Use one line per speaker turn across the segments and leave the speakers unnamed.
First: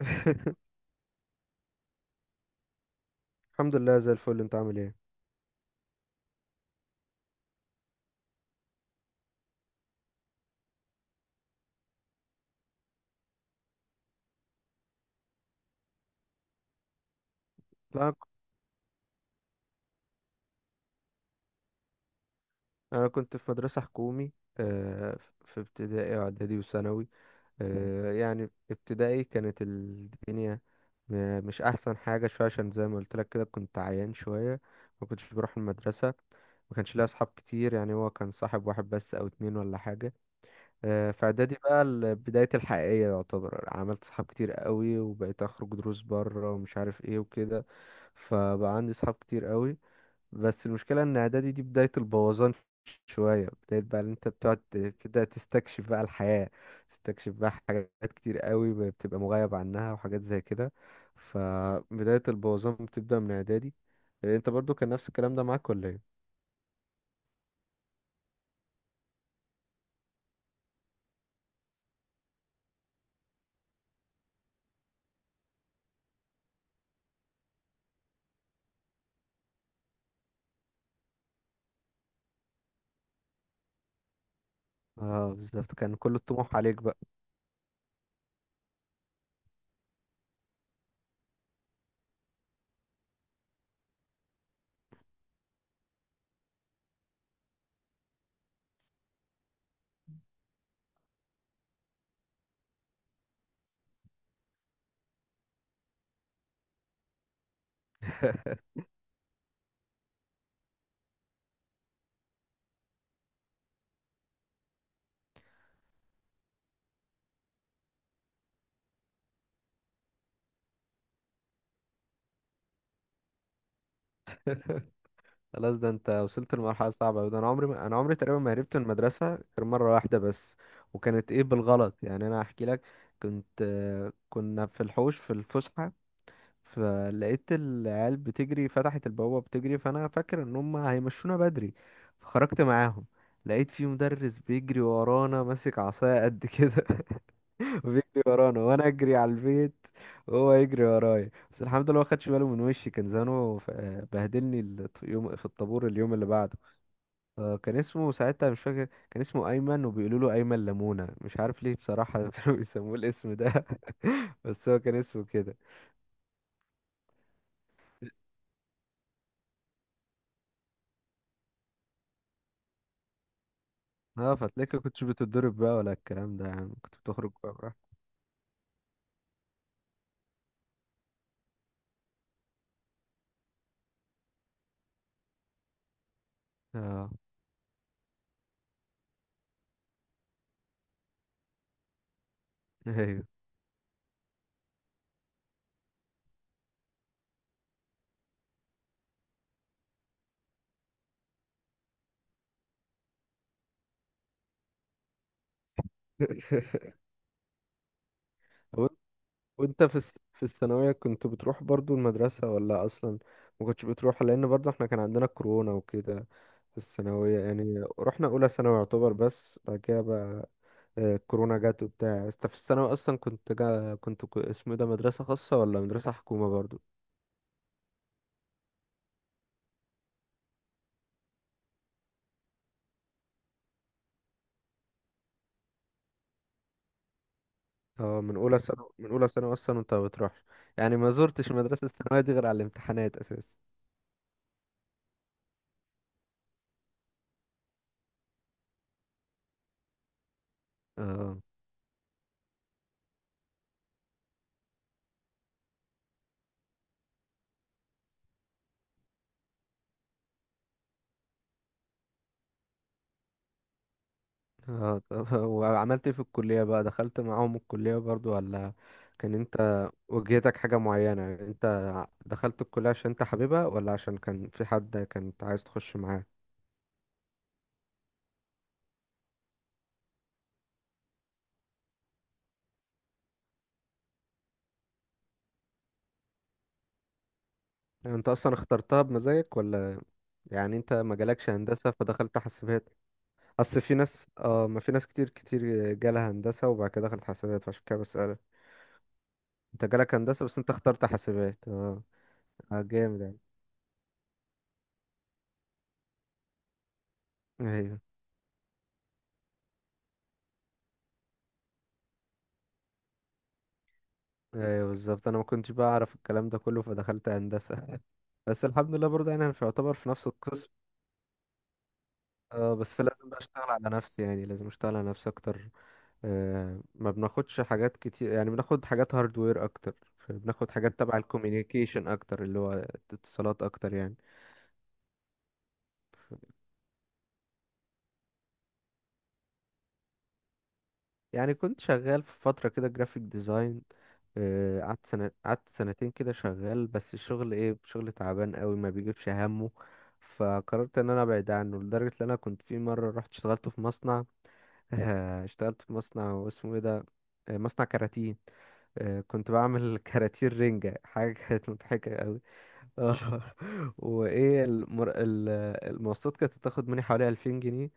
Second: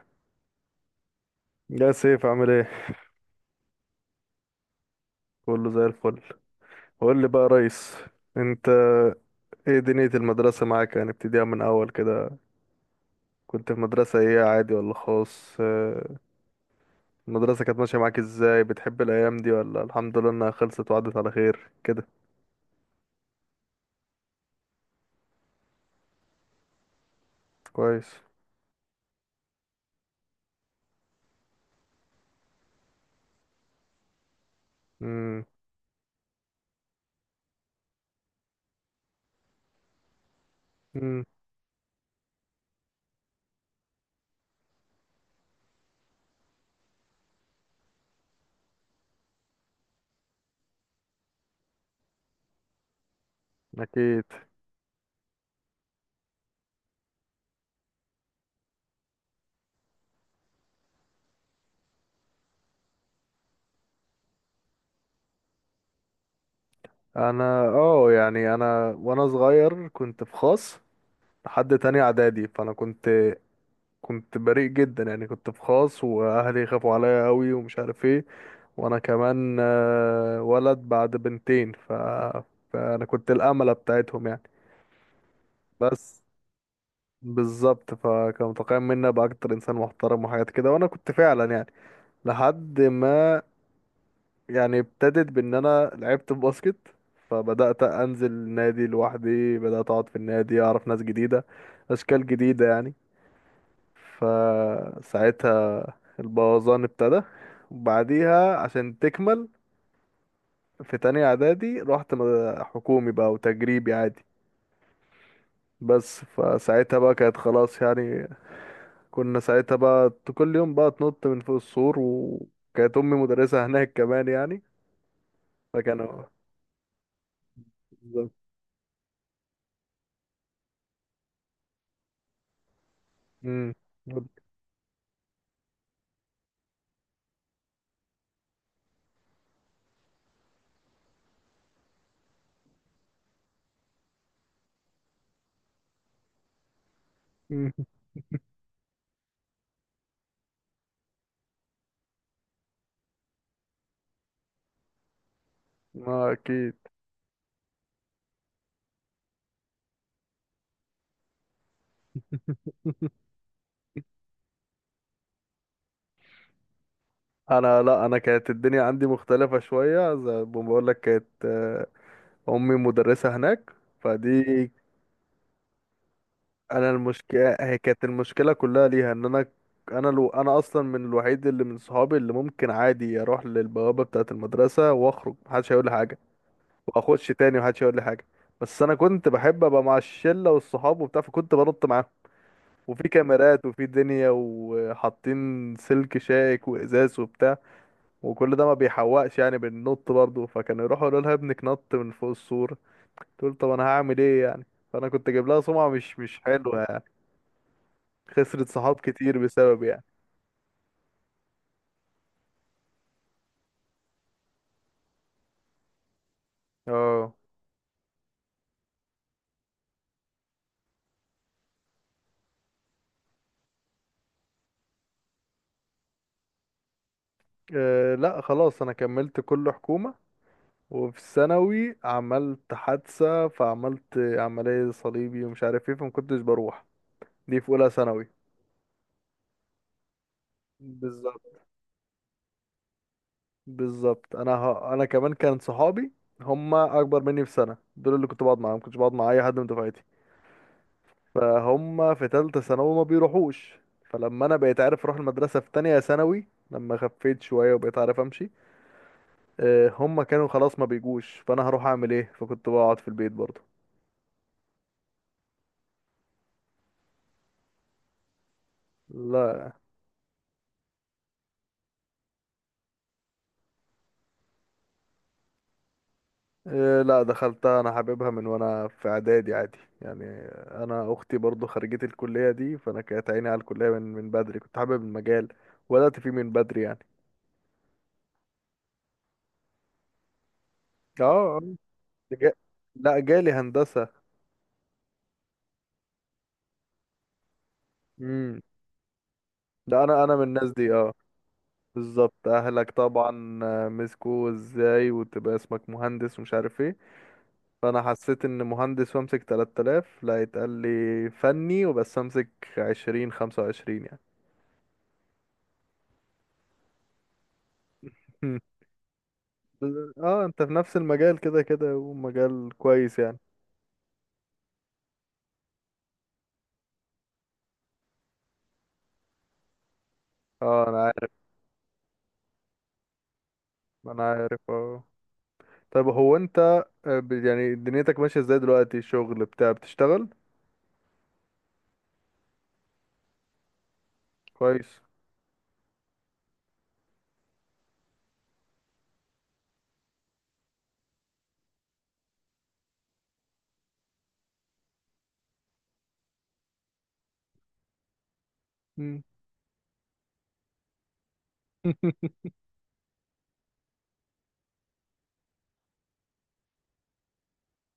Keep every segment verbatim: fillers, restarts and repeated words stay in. يا سيف عامل ايه؟
الحمد لله زي الفل، انت عامل ايه؟
كله زي الفل. قول لي بقى يا ريس، انت ايه دنيا المدرسة معاك؟ يعني ابتديها من اول كده، كنت في مدرسة ايه، عادي ولا خاص؟ آه، المدرسة كانت ماشية
لا، انا
معاك
ك-
ازاي؟ بتحب الايام دي ولا الحمد لله انها خلصت وعدت على خير كده؟
أنا كنت في مدرسة حكومي. آه، ف- في ابتدائي واعدادي وثانوي.
كويس.
آه، يعني ابتدائي كانت الدنيا م- مش احسن حاجة شوية، عشان زي ما قلت لك كده كنت عيان شوية، ما كنتش
امم.
بروح المدرسة. ما كانش ليا اصحاب كتير، يعني هو كان صاحب واحد بس او اتنين ولا حاجة. آه،
امم.
في اعدادي بقى ال- بدايتي الحقيقية يعتبر، عملت صحاب كتير قوي وبقيت اخرج دروس بره ومش عارف ايه وكده. فبقى عندي صحاب كتير قوي، بس المشكلة ان اعدادي دي بداية البوظان. شوية بداية بقى اللي
اكيد.
انت بتقعد ت- بتبدأ تستكشف بقى الحياة، تستكشف بقى حاجات كتير قوي بتبقى مغيب عنها وحاجات زي كده. فبداية البوظان بتبدأ من اعدادي. إيه، انت برضو كان نفس الكلام ده معاك ولا ايه؟
انا اه يعني انا وانا صغير كنت في خاص لحد تاني اعدادي، فانا كنت كنت بريء جدا يعني، كنت في خاص واهلي خافوا عليا قوي ومش عارف ايه. وانا كمان آه، ولد بعد بنتين ف... فانا كنت الامله بتاعتهم يعني.
اه، بالظبط، كان كل
بس
الطموح عليك بقى.
بالظبط، فكان متوقع مني ابقى اكتر انسان محترم وحاجات كده، وانا كنت فعلا يعني لحد ما، يعني ابتدت بان انا لعبت باسكت، فبدات انزل النادي لوحدي، بدات اقعد في النادي اعرف ناس جديده، اشكال جديده يعني. فساعتها البوظان ابتدى، وبعديها عشان تكمل في تانية اعدادي رحت م- حكومي بقى وتجريبي عادي بس. فساعتها بقى كانت خلاص يعني، كنا ساعتها بقى ت- كل يوم بقى تنط من فوق السور، وكانت امي مدرسة هناك كمان يعني.
خلاص، ده انت
فكانوا
وصلت لمرحلة صعبة أوي. ده انا عمري ما... انا عمري
بالظبط.
تقريبا ما هربت من المدرسة غير مرة واحدة بس. وكانت ايه بالغلط يعني، انا احكي لك. كنت
مم.
آه، كنا في الحوش في الفسحة، فلقيت العيال بتجري فتحت البوابة بتجري، فأنا فاكر إن هم هيمشونا بدري فخرجت معاهم. لقيت في مدرس بيجري ورانا ماسك عصاية قد كده،
مم.
بيجري ورانا وأنا أجري على البيت وهو يجري ورايا. بس الحمد لله ما خدش باله من وشي، كان زانه ف- بهدلني ال- يوم في الطابور اليوم اللي
ما
بعده.
اكيد.
آه، كان اسمه ساعتها مش فاكر، كان اسمه أيمن، وبيقولوا له أيمن لمونة، مش عارف ليه بصراحة. كانوا بيسموه الاسم ده. بس هو كان اسمه كده.
انا لا انا كانت الدنيا عندي مختلفة شوية، زي ما بقول لك، كانت آه، امي مدرسة هناك
اه،
فدي.
فتلاقيك كنتش بتتضرب بقى ولا الكلام ده، يا عم
انا
كنت بتخرج بقى
المشكله هي
براحتك؟
كانت المشكله كلها ليها ان انا، انا لو انا اصلا من الوحيد اللي من صحابي اللي ممكن عادي اروح للبوابه بتاعه المدرسه واخرج، محدش هيقول لي حاجه،
اه،
واخش تاني محدش هيقول لي حاجه. بس انا كنت بحب ابقى مع الشله والصحاب وبتاع، فكنت بنط معاهم. وفي
ايوه.
كاميرات وفي دنيا وحاطين سلك شائك وازاز وبتاع، وكل ده ما بيحوقش يعني، بننط برضه. فكانوا يروحوا يقولوا لها ابنك نط من فوق السور، تقول طب انا هعمل ايه يعني. فانا كنت جايب لها سمعه مش مش حلوه، خسرت
و-
صحاب كتير بسبب
وانت في
يعني.
الس- في الثانوية كنت بتروح برضو المدرسة ولا اصلا ما كنتش بتروح، لان برضو احنا كان عندنا كورونا وكده؟ في
اه.
الثانوية يعني رحنا اولى ثانوي يعتبر، بس بعد كده بقى آه، الكورونا جت وبتاع. انت في الثانوي اصلا كنت جا كنت ك- اسمه إيه ده، مدرسة خاصة ولا مدرسة حكومة برضو؟
أه لا خلاص، انا كملت كله حكومة. وفي الثانوي عملت حادثة، فعملت عملية صليبي ومش عارف ايه، فما كنتش بروح. دي في اولى
اه،
ثانوي.
من اولى ثانوي، من اولى ثانوي اصلا وانت ما بتروحش، يعني ما
بالظبط،
زرتش المدرسة الثانوية دي غير على الامتحانات اساسا.
بالظبط. انا ه... انا كمان كان صحابي هم اكبر مني بسنة، دول اللي كنت بقعد معاهم، كنتش بقعد مع اي حد من دفعتي.
اه.
فهم في تالتة ثانوي ما بيروحوش، فلما انا بقيت عارف اروح المدرسة في تانية ثانوي لما خفيت شوية وبقيت عارف امشي، آه، هم كانوا خلاص ما بيجوش، فانا هروح اعمل ايه؟ فكنت بقعد في البيت برضه.
اه، طب، وعملت ايه في الكلية بقى؟ دخلت معاهم الكلية برضو ولا كان
لا.
انت وجهتك حاجة معينة؟ يعني انت ع- دخلت الكلية عشان انت حاببها ولا عشان كان في حد كنت عايز تخش معاه؟
آه، لا، دخلتها انا حاببها من وانا في اعدادي عادي يعني. انا اختي برضه خريجة الكلية دي، فانا كانت عيني على الكلية من من بدري، كنت حابب المجال وبدأت فيه من بدري يعني.
يعني انت اصلا اخترتها بمزاجك، ولا يعني انت ما
اه.
جالكش
آه.
هندسة فدخلت
جا-
حاسبات؟
لا جالي
اصل في
هندسة.
ناس، اه، ما في ناس كتير كتير جالها هندسة وبعد كده دخلت حاسبات، فعشان كده بسألك.
امم.
انت
لا،
جالك
انا انا من
هندسة بس
الناس
انت
دي
اخترت
اه.
حاسبات؟ اه،
بالظبط،
آه،
اهلك
جامد يعني.
طبعا آه، مسكوا، ازاي وتبقى اسمك مهندس ومش عارف ايه.
ايوه،
فانا حسيت ان مهندس وامسك تلات آلاف لا، يتقال لي فني وبس امسك عشرين خمسة وعشرين يعني.
ايوه، بالظبط، انا ما كنتش بقى اعرف الكلام ده كله فدخلت هندسه.
مم.
بس الحمد لله برضه، يعني انا مش يعتبر في
بس-
نفس
اه انت
القسم.
في نفس المجال كده كده، ومجال
اه، بس
كويس
لازم
يعني.
بقى اشتغل على نفسي، يعني لازم اشتغل على نفسي اكتر. آه ما بناخدش حاجات كتير، يعني بناخد حاجات هاردوير اكتر، بناخد
اه
حاجات
انا
تبع
عارف.
الكوميونيكيشن اكتر، اللي هو اتصالات اكتر يعني.
انا عارف اه. طب هو انت آه، ب- يعني دنيتك ماشية ازاي دلوقتي، شغل بتاع بتشتغل؟
يعني كنت شغال في فترة كده جرافيك ديزاين، آه،
كويس.
قعدت سنة، قعدت سنتين كده شغال، بس الشغل ايه، شغل تعبان قوي ما بيجيبش همه. فقررت ان انا ابعد عنه، لدرجة ان انا كنت في مرة رحت اشتغلت في مصنع. اشتغلت في مصنع اسمه ايه ده، آه، مصنع كراتين. آه،
مم.
كنت بعمل كراتين رنجة، حاجة كانت مضحكة قوي. اه. وايه المر... ال- المواصلات كانت بتاخد مني حوالي ألفين جنيه،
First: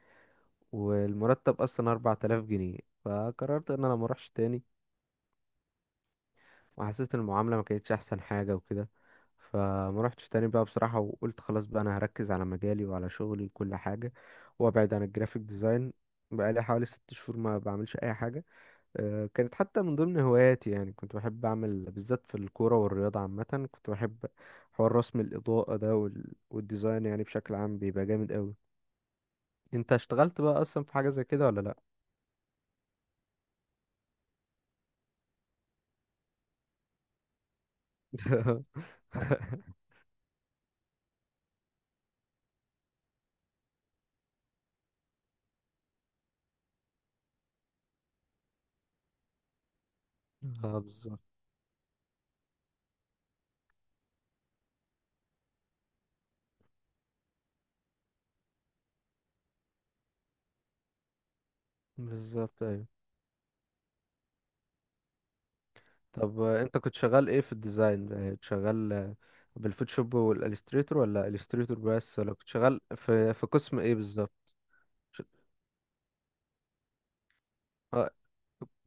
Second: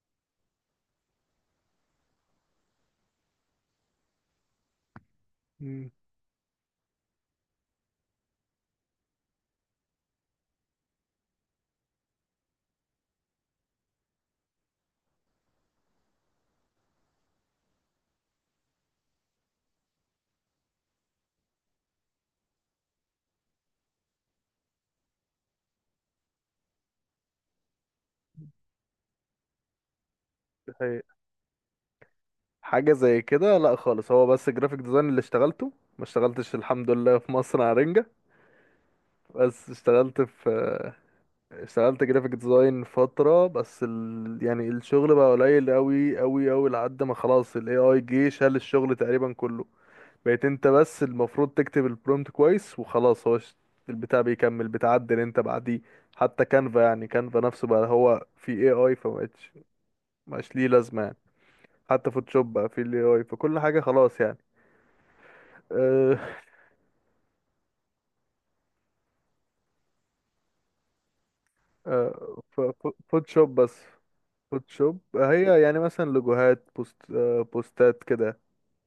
والمرتب اصلا أربعة آلاف جنيه، فقررت ان انا ما اروحش تاني.
مم.
وحسيت ان المعامله ما كانتش احسن حاجه وكده، فما روحتش تاني بقى بصراحه، وقلت خلاص بقى انا هركز على مجالي وعلى شغلي وكل حاجه، وابعد عن الجرافيك ديزاين. بقالي حوالي ست شهور ما بعملش اي حاجه. آه، كانت حتى من ضمن هواياتي، يعني كنت بحب اعمل بالذات في الكوره والرياضه عامه، كنت بحب حوار رسم الاضاءه ده وال- والديزاين، يعني بشكل عام بيبقى جامد قوي. انت اشتغلت بقى
دي
اصلا في حاجه
حقيقة.
زي كده ولا؟
حاجة زي كده لا خالص، هو بس جرافيك ديزاين اللي اشتغلته، ما اشتغلتش الحمد لله في مصر على رنجة،
لا.
بس اشتغلت في، اشتغلت جرافيك ديزاين فترة بس. ال... يعني الشغل بقى قليل قوي قوي قوي لحد ما خلاص ال إيه آي جه شال الشغل تقريبا كله، بقيت انت
اه،
بس
بالظبط.
المفروض تكتب البرومت كويس وخلاص، هو ش- البتاع بيكمل، بتعدل انت بعديه. حتى كانفا، يعني كانفا نفسه بقى هو في إيه آي، فمبقتش، مبقاش ليه لازمة يعني. حتى فوتوشوب
بالظبط،
بقى في
ايوه.
ال إيه آي، فكل حاجة خلاص يعني. أه.
طب، آه، انت كنت شغال ايه في الديزاين؟ يعني كنت شغال، آه، بالفوتوشوب والاليستريتور، ولا اليستريتور بس، ولا
أه
كنت
ف-
شغال
ف-
في في
فوتوشوب
قسم
بس.
ايه بالظبط؟
فوتوشوب
ش-
هي يعني مثلا لوجوهات، بوست أه بوستات
آه،
كده.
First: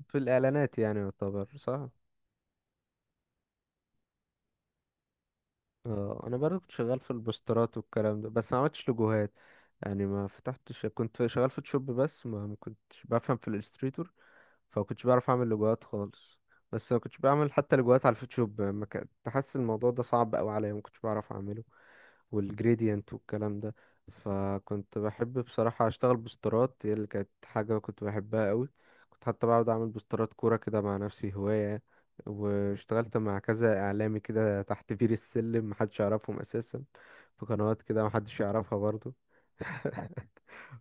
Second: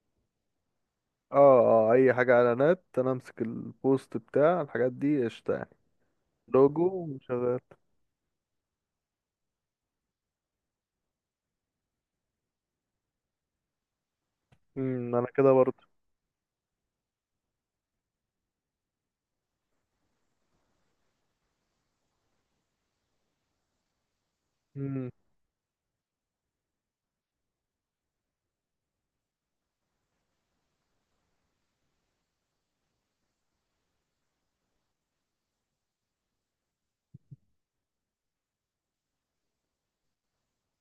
في الاعلانات يعني، يعتبر
اه
صح؟
اه، اي حاجة اعلانات انا امسك، البوست بتاع الحاجات دي قشطة يعني.
اه، انا برضه كنت
لوجو،
شغال في
وشغال.
البوسترات والكلام ده بس ما عملتش لوجوهات. يعني ما فتحتش، كنت شغال فوتوشوب بس، ما ما كنتش بفهم في الاليستريتور، فما كنتش
امم، انا
بعرف اعمل
كده برضه.
لوجوهات خالص. بس ما كنتش بعمل حتى لوجوهات على الفوتوشوب، يعني ما كنت حاسس، الموضوع ده صعب قوي عليا، ما كنتش بعرف اعمله. والجريدينت والكلام ده. فكنت
امم.
بحب بصراحة أشتغل بوسترات، هي اللي كانت حاجة كنت بحبها قوي. كنت حتى بقعد أعمل بوسترات كورة كده مع نفسي هواية. واشتغلت مع كذا إعلامي كده تحت بير السلم محدش يعرفهم أساسا، في قنوات كده محدش يعرفها برضو.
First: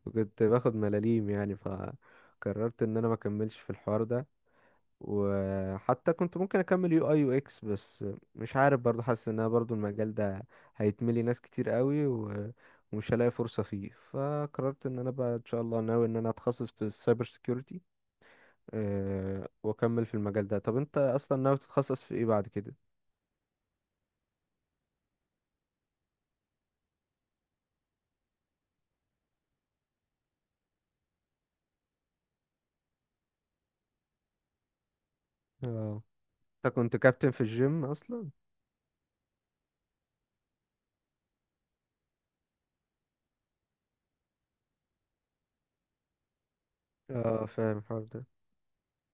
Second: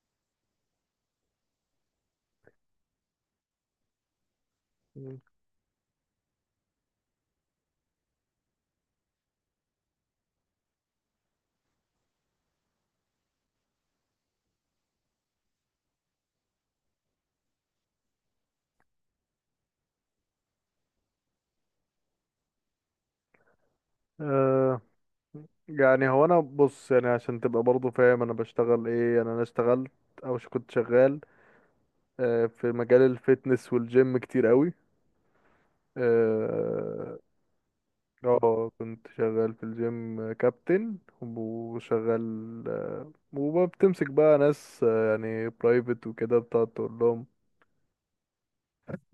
وكنت باخد ملاليم يعني، فقررت إن أنا مكملش في الحوار ده.
أمم.
وحتى كنت ممكن اكمل يو اي يو اكس بس، مش عارف برضو، حاسس ان انا برضو المجال ده هيتملي ناس كتير قوي، و- ومش هلاقي فرصة فيه، فقررت ان انا بقى ان شاء الله ناوي ان انا اتخصص في السايبر سيكيورتي. أه واكمل في المجال ده. طب انت اصلا ناوي تتخصص في ايه بعد كده؟
آه يعني هو انا بص، يعني عشان تبقى برضه فاهم انا بشتغل ايه، يعني انا اشتغلت، او ش- كنت شغال آه في مجال الفيتنس والجيم كتير قوي.
اه، انت كنت
اه.
كابتن في الجيم اصلا؟
آه، كنت شغال في الجيم كابتن، وشغال آه، وبتمسك بقى ناس آه يعني، برايفت وكده بتقعد تقول لهم،
اه، فاهم الحوار ده.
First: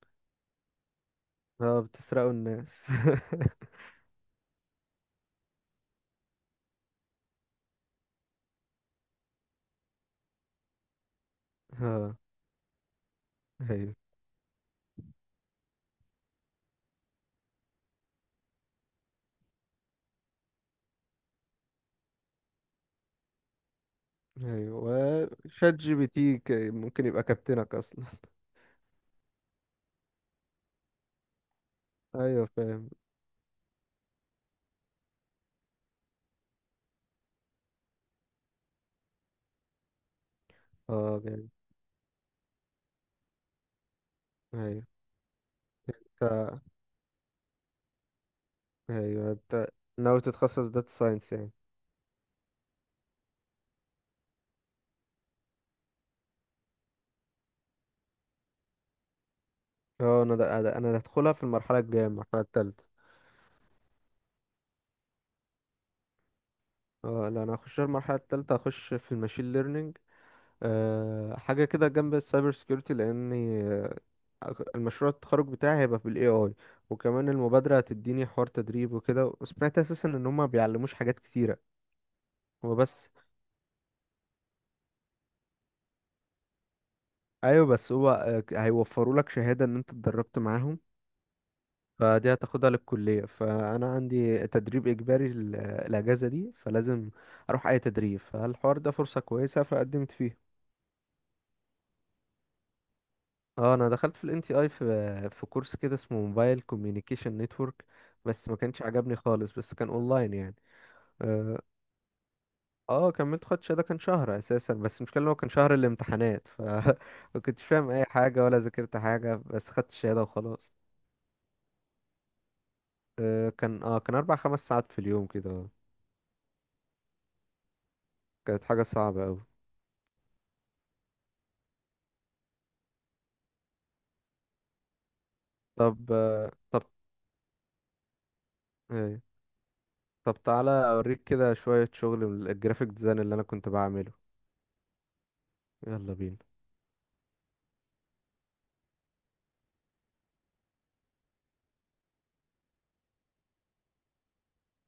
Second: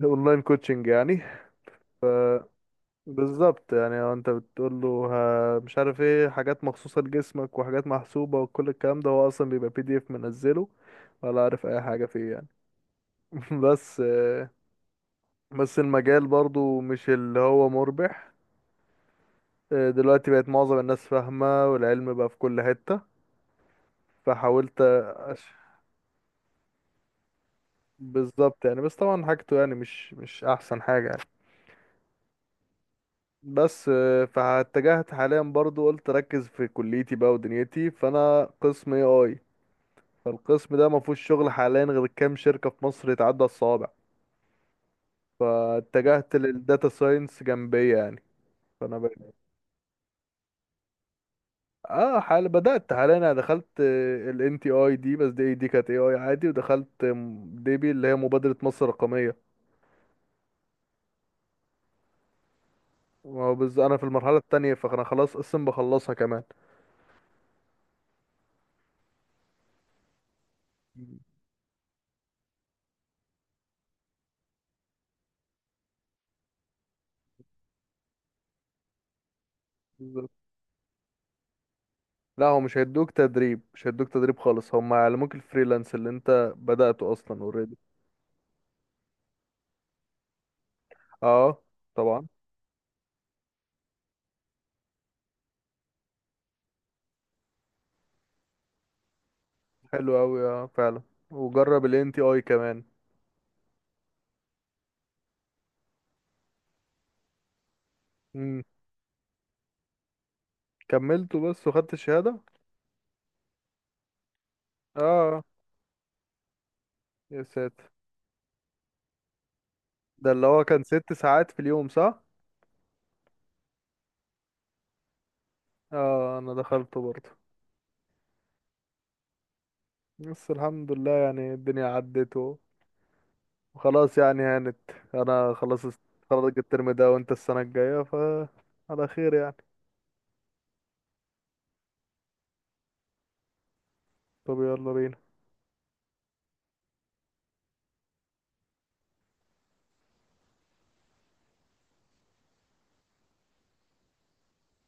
اونلاين كوتشنج يعني.
اه، بتسرقوا الناس.
بالظبط، يعني هو انت بتقول له، ها- مش عارف ايه، حاجات مخصوصة لجسمك وحاجات محسوبة، وكل الكلام ده هو اصلا بيبقى بي دي اف منزله ولا عارف اي حاجة
اه،
فيه يعني.
ايوه،
بس آه، بس المجال برضو مش اللي هو مربح، آه، دلوقتي بقت معظم الناس فاهمة، والعلم بقى في كل حتة، فحاولت
ايوه،
أش...
وشات جي بي تي ك- ممكن يبقى كابتنك اصلا.
بالظبط يعني. بس طبعا حاجته يعني، مش مش احسن حاجة يعني.
ايوه فاهم.
بس آه، فاتجهت حاليا برضو، قلت ركز في كليتي بقى ودنيتي، فانا قسم اي اي. فالقسم ده ما
اه،
فيهوش
جامد.
شغل حاليا غير كام شركة في مصر، يتعدى الصوابع.
ايوه. ف-
فاتجهت للداتا ساينس جنبية يعني. فانا
ايوه،
بقيت
انت ناوي تتخصص داتا ساينس يعني؟
اه حال، بدأت حاليا، انا دخلت ال إن تي اي دي، بس دي دي كانت اي اي عادي، ودخلت ديبي اللي هي مبادرة مصر الرقمية.
اه، انا ده ده- انا هدخلها في المرحله الجايه، المرحله الثالثه.
بس انا في المرحلة التانية، فانا خلاص قسم بخلصها كمان.
اه، لا، انا هخش المرحله الثالثه، هخش في الماشين ليرنينج. أه، حاجه كده جنب السايبر سكيورتي لاني، آه، المشروع التخرج بتاعي هيبقى بالاي اي، وكمان المبادره هتديني حوار تدريب وكده، وسمعت اساسا ان
بالظبط.
هما بيعلموش حاجات كتيره.
لا هو
هو
مش
بس
هيدوك تدريب، مش هيدوك تدريب خالص، هم هيعلموك الفريلانس اللي انت بدأته اصلا
ايوه،
اوريدي.
بس هو آه، ك- هيوفروا لك شهاده ان انت اتدربت معاهم،
اه. طبعا.
فدي هتاخدها للكلية، فأنا عندي تدريب إجباري ال- الأجازة دي، فلازم أروح أي تدريب، فالحوار ده فرصة كويسة
حلو
فقدمت فيه.
اوي، اه فعلا. وجرب ال إن تي اي كمان.
اه، انا دخلت في الان تي اي في في كورس كده اسمه موبايل كوميونيكيشن نتورك، بس ما كانش عجبني خالص، بس كان اونلاين يعني.
كملته
اه.
بس وخدت الشهادة.
آه، كملت خدش ده، كان شهر اساسا، بس المشكله إن هو
اه.
كان شهر الامتحانات، ف ما
يا
كنتش فاهم
ساتر.
اي حاجه ولا ذاكرت حاجه، بس خدت الشهاده
ده اللي هو
وخلاص.
كان ست ساعات في اليوم صح؟
آه كان اه كان اربع خمس ساعات في اليوم كده.
اه انا دخلته برضه.
كانت حاجه صعبه قوي.
بس الحمد لله يعني الدنيا عدت و، وخلاص يعني هانت. انا خلاص است-
طب
خلاص
آه، طب
الترم ده وانت السنة الجاية، ف على
ايه
خير يعني.
طب تعالى اوريك كده شوية شغل من الجرافيك ديزاين اللي انا كنت بعمله.
طب يلا بينا.
يلا بينا.